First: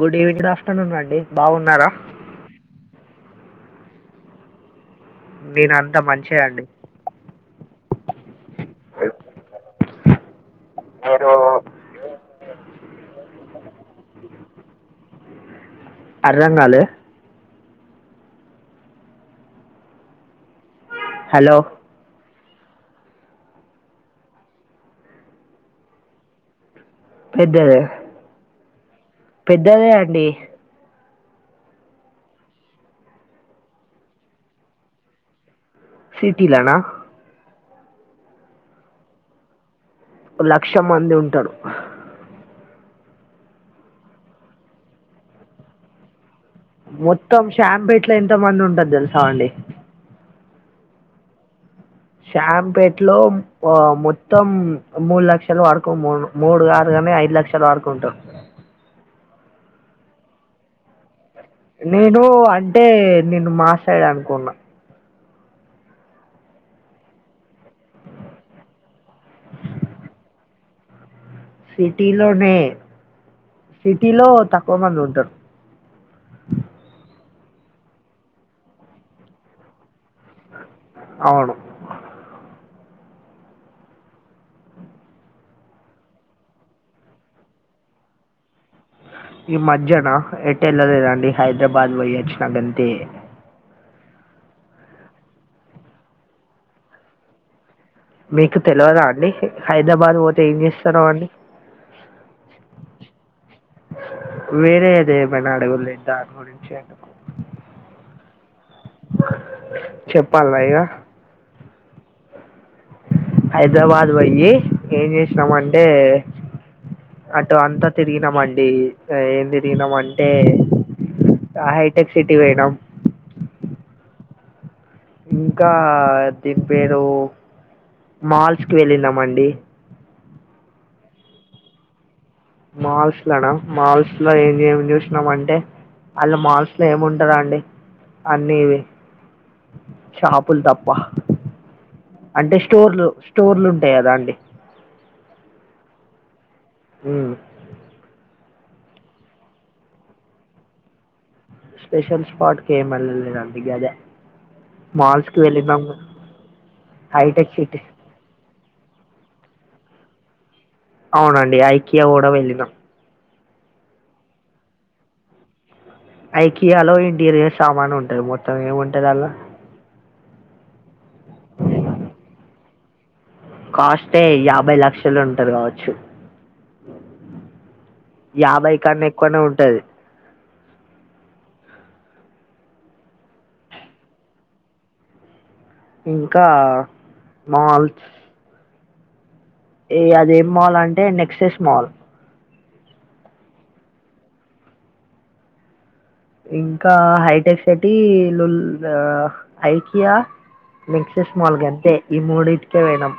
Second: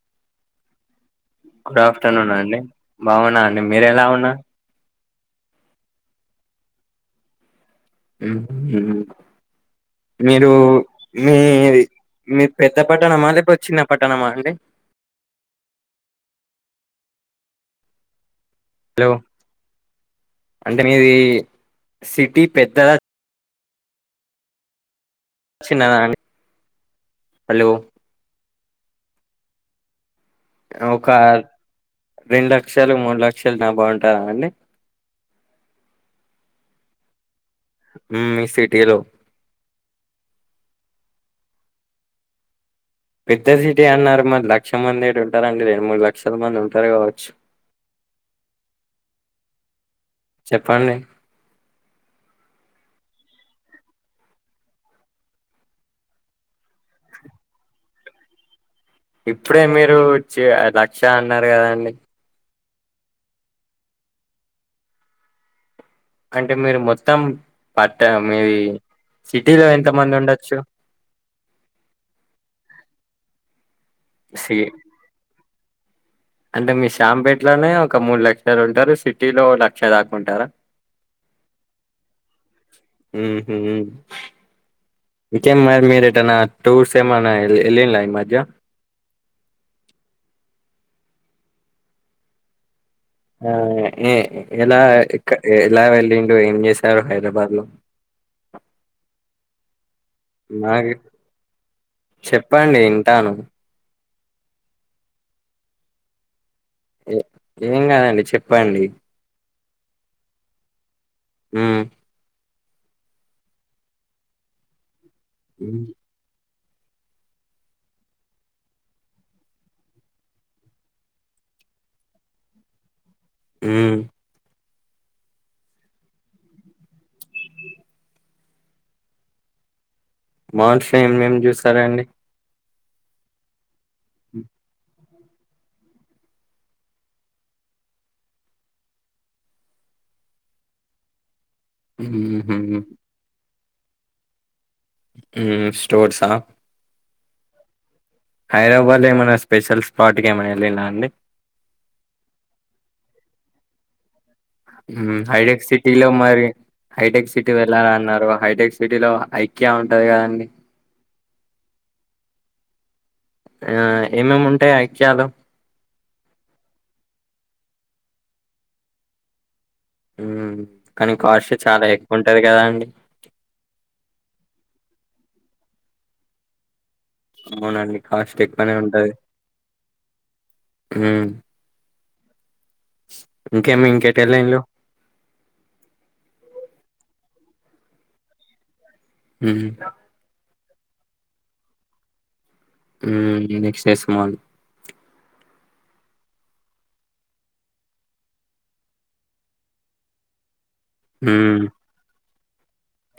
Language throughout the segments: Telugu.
గుడ్ ఈవింగ్డ్ ఆఫ్ర్నూన్ అం గుడ్ ఆఫ్టర్నూన్ అండి బాగున్నా అండి మీరు ఎలా ఉవున్నార్ నేను అంతా మంచేఅండి మ్ హు మీరు మీరు మీది మీ పె ద్ద పట్టణమా లేపోతే చిన్నపట్టణమా అండి అర్థంగాలే హలో అంటే మీది హలో సిటీ పెద్దద చిన్నద అండి హలో పెద్దదే పెద్దదే అండి ఒక రెండు లక్షలు మూడు లక్షలు నాబ ఉంటద అండి సిటీలానా మీ సిటీలో లక్ష మంది ఉంటాడు పెద్ద సిటీ అన్నారు మరి లక్ష మంది ఏడు ఉంటారండి రెండు మూడు లక్ష మొత్తం షాంపేట్ ల ఎంత మంది ఉంటరు తెలుస అండి చెప్పండి శాంపేట్ లో మొత్తం మూడు లక్షల వరకు మూ మూడు గద్ కని ఐదు లక్షల వరకు ఉంటరు ఇప్పుడే మీరు చ్ లక్ష అన్నారు కదండి నేను అంటే నిను మా సైడ్ అనుకున్నా అంటే మీరు మొత్తం పట్ట మీది సిటీలో ఎంత మంది ఉండొచ్చు సిటీలోనే సిటీలో సి తక్కువ మంది ఉంటారు అంటే మీ శాంపేటలోనే ఒక మూడు లక్షలు ఉంటారు సిటీలో లక్ష దాకా ఉంటారా అవును మ్ హు ఇంకేం మరి మీరేటన్న టూర్స్ ఏమన్న ఎళ్ళిల్ల ఈ మధ్య ఈ మధ్యన ఎటెళ్ళలేదండి హైదరాబాద్ పోయ్యోచ్చిన గంతే ఆ ఎ ఎలా ఎక్ ఎలా వెల్లిండు ఏం చేశారు హైదరాబాద్ లో మీకు తెలియదా అండి హై హైదరాబాద్ పోతే ఏం నాకు చేస్తడు అవ్వన్ని చెప్పండి వింటాను వేరే ఏదేమైన అడుగుల్లి దాన్ గురించి అండి, ఏ ఏం కాదండి చెప్పండి చెప్పల్ల ఇగా ఉ హైదరాబాద్ పోయ్యి ఏం చేసినామంటే అటు అంతా తిరిగినమండి ఏం తిరిగినాం అంటే హైటెక్ సిటీ పోయనం ఊ ఇంకా దీని పేరు మాల్స్ కి వెళ్ళినామండి మాల్స్ లో ఏం ఏం చూసారండి మాల్స్ లోనా మాల్స్ లో ఏం ఏమి చూసినాం అంటే అళ్ళ మాల్స్ లో ఏముంటాదండి అన్ని ఇవి షాపుల్ తప్పా అంటే ఉహు స్టోర్లు స్టోర్లు ఉంటాయి కదా అండి ఉ స్టోర్సా ఉ హైదరాబాద్ లో ఏమైన్నా స్పెషల్ స్పాట్కి ఏమైనా వెళ్ళినా అండి స్పెషల్ స్పాట్ కి ఎం ఎళ్లలేదండి హైటెక్ సిటీలో మరి హైటెక్ సిటీ వెళ్ళానాన్నారు హైటెక్ సిటిలో ఐక్య ఉంటది కదండి అవునండి ఐకియా కూడా వెళ్ళినాం ఆ ఏమేమి ఉంటాయి ఐక్యాలో ఐకియాలో ఇంటీరియర్ సామాన్ ఉంటది మొత్తం ఏముంటది అల్లా కానీ కాస్ట్ చాలా ఎక్కువ ఉంటది కదా అండి కాస్టే యాభై లక్షలు ఉంటది కావచ్చు అవునండి కాస్ట్ ఎక్కువనే యాభై కన్నా ఉంటది ఎక్కువనే ఉంటుంది ఊ ఇంకేమి ఇంకేటెలిల్లు ఇంకా మాల్స్ హ్మ్. ఏ అదేం మాల్ అంటే నెక్సేస్ మాల్ ఊ నెక్సెస్ మాల్ ఇంకా హైటెక్ సిటీ లుల్ ఆ ఐకియా నెక్సెస్ మాల్ హ్మ్. గంతే ఈ మూడిటికే పోయినం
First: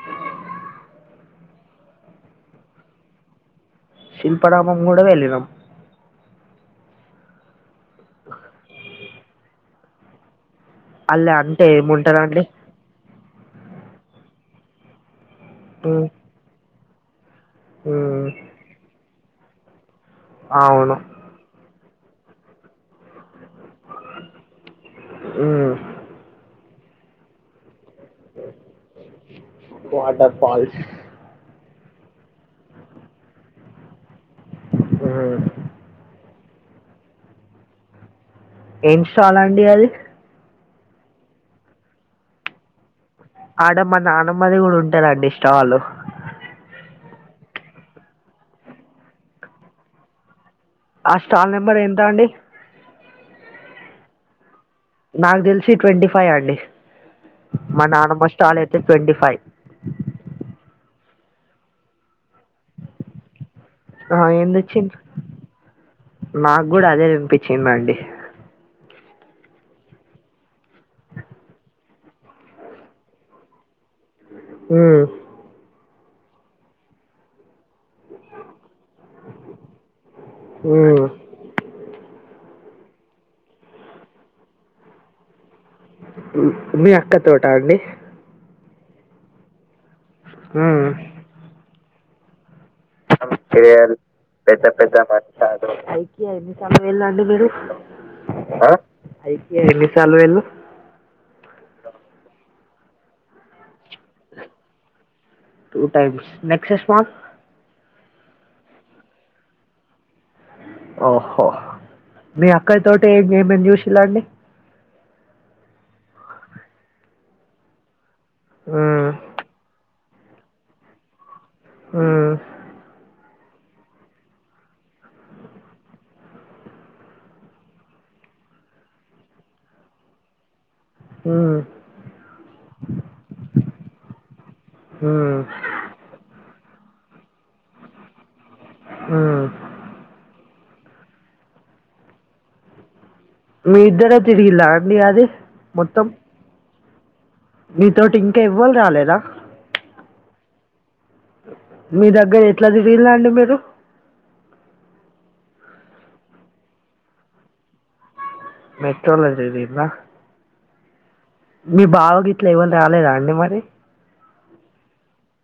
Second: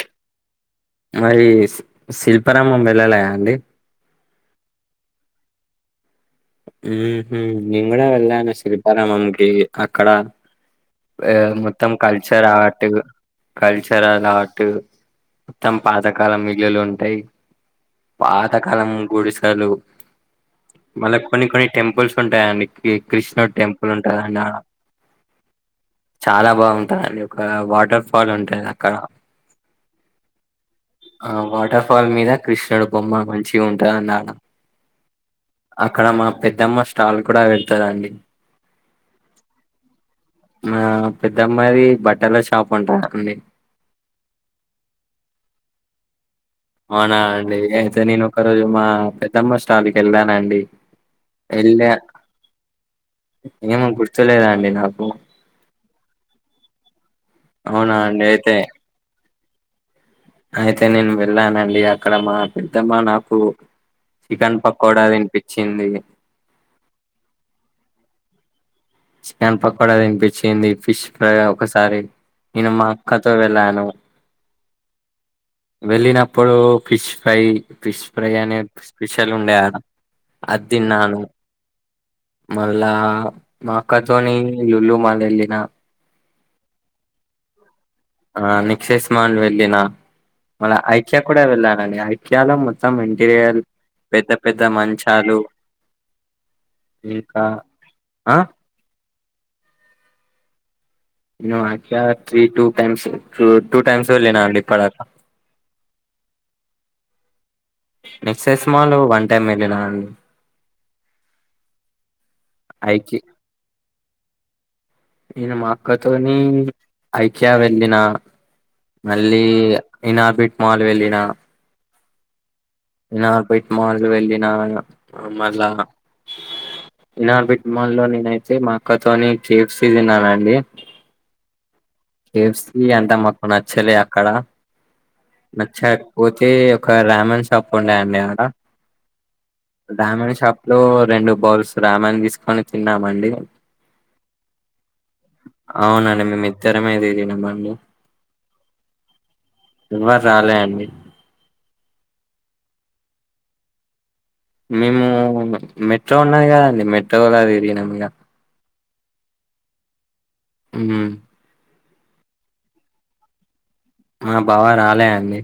మరి శి శిల్పారామం వెళ్ళలే అండి శిల్పరామం కూడా వెళ్ళినం ఉహు నెన్ గుడ వెళ్ళాను శిల్పారామంకి అక్కడ అల్ల ఏ అంటే మొత్తం ఏముంటది అండి కల్చర్ ఆట్ కల్చరల్ ఆర్ట్ మొత్తం ఉమ్, పాతకాల మిల్లులు ఉంటాయి ఉమ్, పాతకాలం గుడిసలు అవును మళ్ళ కొన్ని కొని టెంపుల్స్ ఉంటాయండి కృష్ణ టెంపుల్ ఉంటాదండి ఆడ ఉమ్, చాలా బాగుంటదండి ఒక వాటర్ ఫాల్ ఉంటాది అక్కడ వాటర్ ఫాల్స్ ఆ వాటర్ ల్ మీద కృష్ణుడు బొమ్మ మంచి ఉంటందని ఆడ ఉమ్, అక్కడ మా పెద్దమ్మ స్టాల్ కూడా వెడతదండి ఏం స్టాల అండి అది మా పెద్దమ్మాది బట్టల షాప్ ఉంటారు ఆడమ్మ నానమ్మది కూడా ఉంటారండి స్టాల్ అవునా అండి అయితే నేను ఒక రోజు మా పెద్దమ్మ స్టాల్ క వెళ్దాన అండి ఆ స్టాల్ నెంబర్ ఎంత అండి ఏమో గుర్తులేదు అండి నాకు తెలిసి ట్వంటీ ఫైవ్ అండి మా అవునా అండి నాన్నమ్మ అయితే స్టాల అతే ట్వెంటి ఫైవ్ అయితే నేను వెళ్ళానండి అక్కడ మా పెద్దమ్మా నాకు ఆ చికెన్ ఎందుచ్చింది పకోడా తినిపించింది నాకు కూడా అదే చూపించింది అండీ చికెన్ పకోడా తినిపించింది ఫిష్ ఫ్రై ఒకసారి నేను మా అక్కతో వెళ్ళాను ఉ వెళ్ళినప్పుడు ఫిష్ ఫ్రై ఫిష్ ఫ్రై అనేది స్పెషల్ ఉండే ఆడా అది ఉమ్, తిన్నాను మళ్ళ మాక్కతోని లుల్లు మాల వెళ్ళనా మీ అక్క తోట అండి నెక్సీసెస్ మాల్ వెళ్ళిన మల్ల ఉమ్. ఐక్య కూడా వెళ్ళానండి ఐక్యలో మొత్తం ఇంటీరియర్ చేయాలి పెద్ద పెద్ద మంచాలు ఆ ఐక్య ఇంకా ఆ ఎన్ని సార్లు పోయిరు IKEA three two times two times వెళ్లిన అండీ ఎప్పడిదాకా నెక్సస్ మాల్ నెక్స్ట్ సెస్మాలు వన్ టైమ్ వెళ్ళినా అండి ఓహో మీ అక్కయితోటి ఐకి ఏమేమి చూసిలా అండి నేను మా అక్కతోని ఐక్యా వెళ్ళిన మళ్ళీ ఇనార్బిక్ మాల్ వెళ్ళిన ఉ బట్ మాల్ వెళ్ళిన మళ్ళా ఇనార్బిక్ మాల్ నేనైతే మా అక్కతోని కే ఫ్ సి తిన్నానండి ఆ కే ఫ్ సి అంతా మాకు నచ్చలే అక్కడ నచ్చకపోతే ఒక రమణ్ షాప్ ఉండయండి అక్కడ రమణ్ షాప్ లో రెండు బౌల్స్ రామాణ్ తీసుకొని తిన్నామండి మీ ఇద్దరే తిరిగిలా అండి అది మొత్తం అవునండి మేము ఇద్దరమే తిరిగినం మీతోటి ఇంకా ఇవ్వాల రాలేదా ఎవరు రాలే అండి మీ దగ్గర ఎట్లా తిరిగిలండి మీరు మేము మెట్రో ఉన్నా కదండి మెట్రోలా తెరిగినం ఇక మెట్రో లో తిరిగిండ్రా ఉ మీ బావ గిట్ల ఎవలు రాలేదా అండి మరి మా బావా రాలేండి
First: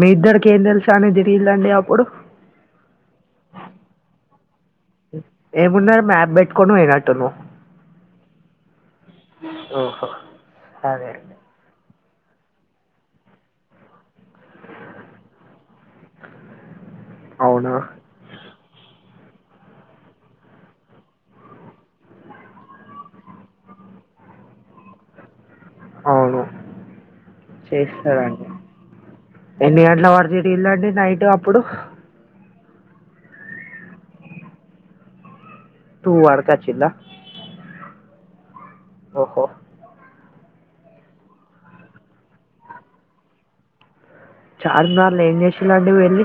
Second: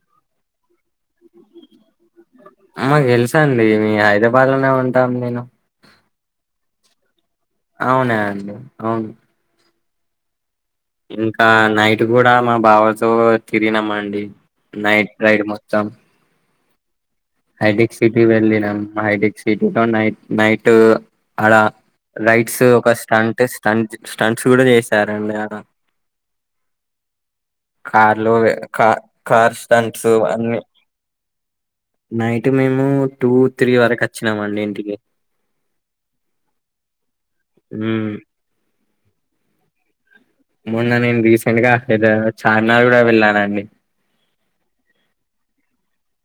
మీ ఇద్దరికి ఏం తెలుసా అని తిరిగిలేండి అప్పుడు మాక్ తెల్సండి మీ హైదరాబాద్లోనే ఉంటాం నేను ఏమున్నది మ్యాప్ పెట్టుకొని పోయినట్టున్నావ్ అవునా అండి అవును. ఓహ ఇంకా నై ట్ కూడా మా బావతో తిరిగినమండి నైట్ రైడ్ మొత్తం అవునా హైటెక్ సిటీ వెళ్ళినం హైటెక్ సిటీలో నైట్ నైట్ ఆడ రైడ్స్ ఒక స్టంట్ స్టంట్ స్టంట్స్ కూడా చేసారండి ఆడ అవును చేస్తారండి కార్లువే క కార్ ఎన్ని గంటల స్టంట్స్ వరకు అన్నీ తిరిగిలండి నైట్ అప్పుడు నైట్ మేము టూ త్రీ వరకచ్చినమండి ఇంటికి టూ వరక్ అచ్చిన్ల హ్మ్ ఓహో మొన్న నేన్ రీసెంట్గ ఏదో చార్మినార్ గుడా వెళ్ళానండి. చార్మినార్ల ఏం చేసింన్లండి వెళ్ళి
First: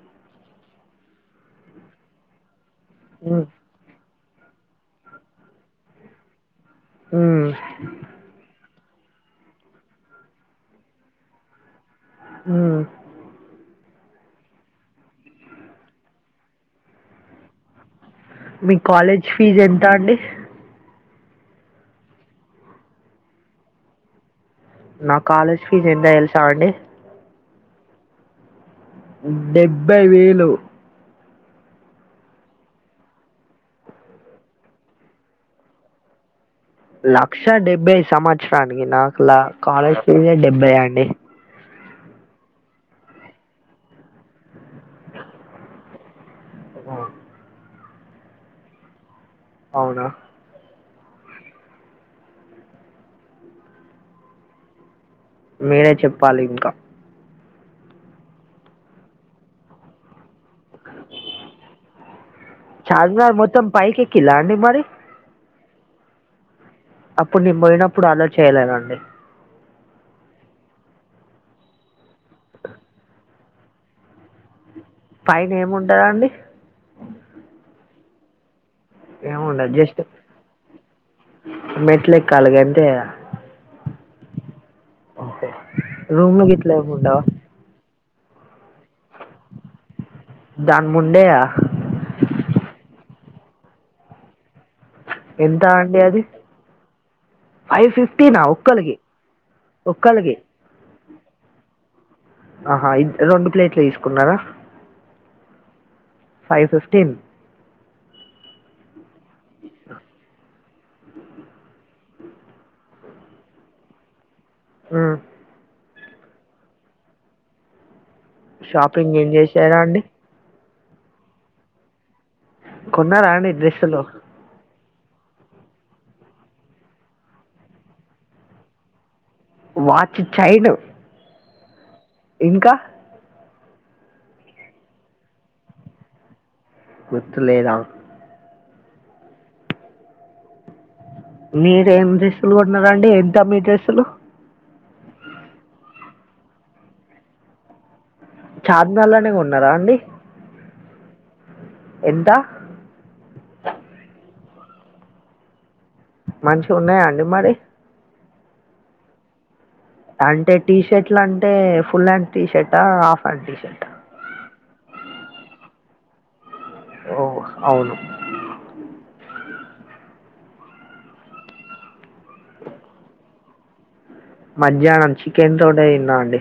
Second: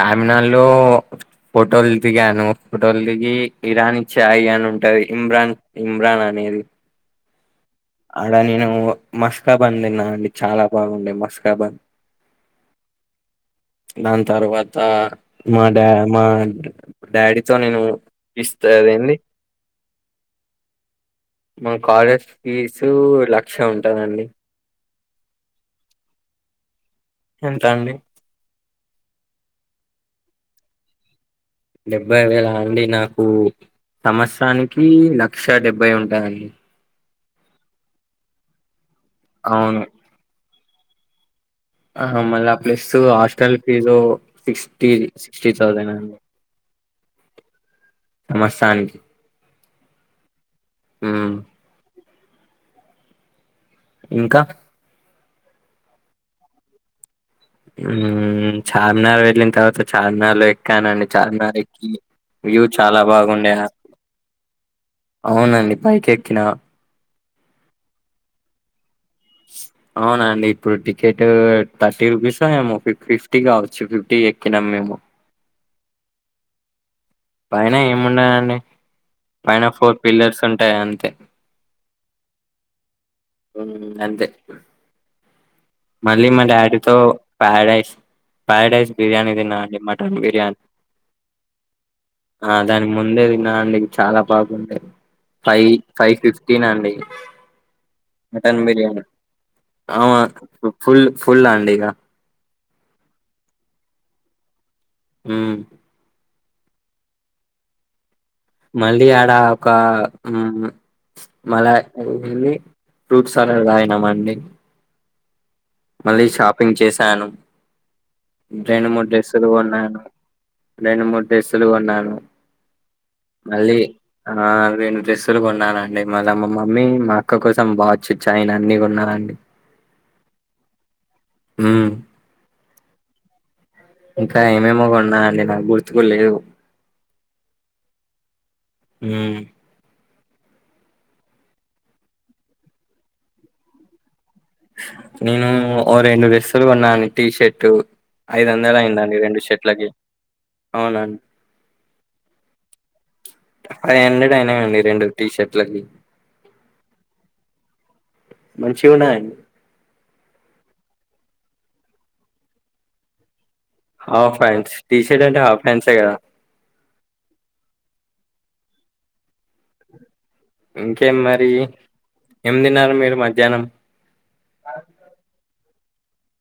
చార్మినార్లో ఫోటోల్ దిగాను ఫోటోల్ దిగి ఉమ్, ఇరాని చాయ్ అని ఉంటది. ఇమ్రాన్ ఇమ్రాన్ అనేది హ్మ్ ఆడ నేను మస్కాబన్ తిన్నానండి చాలా బాగుండే మస్కాబన్ హ్ దాన్ తర్వాతా మా డా మా డాడీతో నేను ఇస్త మీ అదేంది కాలేజ్ ఫీజ్ ఎంత అంది మా కాలేజ్ ఫీజ్ లక్ష ఉంటదండి. నా కాలేజ్ ఫీజ్ ఎంత తెల్సాఅండి ఎంత అండి డెబ్బై వేలు డెబ్బై వేలా అండి నాకు సంవత్సరానికి లక్ష డెబ్బై ఉంటదండి. లక్ష డెబ్బై సంవత్సరానికి నాకు లా అవును కాలేజ్ ఫీజే డెబ్బై అండి. ఆ మళ్ళ plus hostel fees sixty sixty thousand అండి. ఆ సంవత్సరానికి అవునా మ్ ఇంకా మీరే చెప్పాలింక మ్ చార్మినార్ వెళ్ళిన్ తర్వాత చార్మినార్లో ఎక్కానండి చార్మినార్ ఎక్కీ వ్యూ చాలా చార్మినార్ బాగుండెన మొత్తం పైకి ఎక్కిల్లా అండి మరి అవునండి పైకెక్కిన అప్పుడ్ నేన్ పోయినప్పుడ్ అల్లో చేయలేదండి. అవునండి ఇప్పుడు టికెట్ థర్టీ రూపీసో ఏమో ఫిఫ్ ఫిఫ్టీ కావచ్చు ఫిఫ్టీ ఎక్కినం మేము పైన ఏం ఉంటదండి? పైన ఏం ముండదండి. పైన ఏముండదు ఫోర్ జస్ట్ పిల్లర్స్ ఉంటయి అంతే మెట్లు ఎక్కాలి అంతే మ్ గంతే రూమ్లు గిట్ల ఏం ఉండవ ప్యారడైజ్ బిర్యానీ తిన్న అండి మటన్ బిర్యానీ దాని ముందే దాని ముందే తిన్న అండి చాలా బాగా ఎంత ఫైవ్ అండి ఫైవ్ అది ఫిఫ్టీన్ అండి మటన్ బిర్యానీ ఒక్కల్కి అవును ఫుల్ ఫుల్ అండిగా ఆహా ఇ రెండు ప్లేట్లు తీసుకున్నారా ఊ ఫైవ్ ఫిఫ్టీన్ మళ్ళీ ఆడ ఒక ఉమ్ మళ్ళ వెళ్ళి ఫ్రూట్ సలాడ్ తాగినామ్ అండి ఉ మళ్ళీ షాపింగ్ చేసాను రెండు మూడు షాపింగ్ ఏం డ్రెస్సులు చేశారా కొన్నాను అండి రెండు మూడు డ్రెస్సులు కొన్నాను కొన్నారా అండి మళ్ళీ డ్రెస్సులు ఆ రెన్ డ్రెస్సులు కొన్నానండి మళ్ళీ మా మమ్మీ మా అక్క కోసం వాచ్ చైన్ అన్ని కొన్నారండి వాచ్ చైను ఊ ఇంకా ఇంకా ఏమేమో కొన్నా అండి నాకు గుర్తుకు కూడ లేవు గుర్తులేదా ఊ మీరెం డ్రెస్సులు కొన్నారండి ఎంత మీ డ్రెస్సులు నేను ఓ రెండు డ్రెస్సులు కొన్నాను టీ షర్ట్ ఐదు వందలయిందండి చార్మినార్లోనే రెండు కొన్నారా షట్లకి అండి అవునండి ఎంత ఫైవ్ హండ్రెడ్ అయినాయండి రెండు టీ షర్ట్ లకి మంచిగా ఉన్నాయా అండి మరి మంచిగున్నాయ్ అండి అంటే టీ షర్ట్లు అంటే full hand tea షర్ట half hand T shirt half hands T shirt అంటే హాఫ్ హ్యాండ్సే కదా ఓ అవును ఇంకేం మరి ఏం తిన్నారు మీరు మధ్యానం మధ్యానం చికెన్ తోటె తిన్న అండి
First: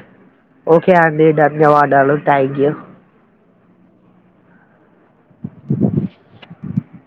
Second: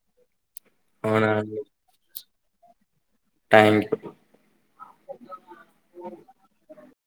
ఓకే అండి ధన్యవాదాలు థ్యాంక్ యూ థ్యాంక్ యూ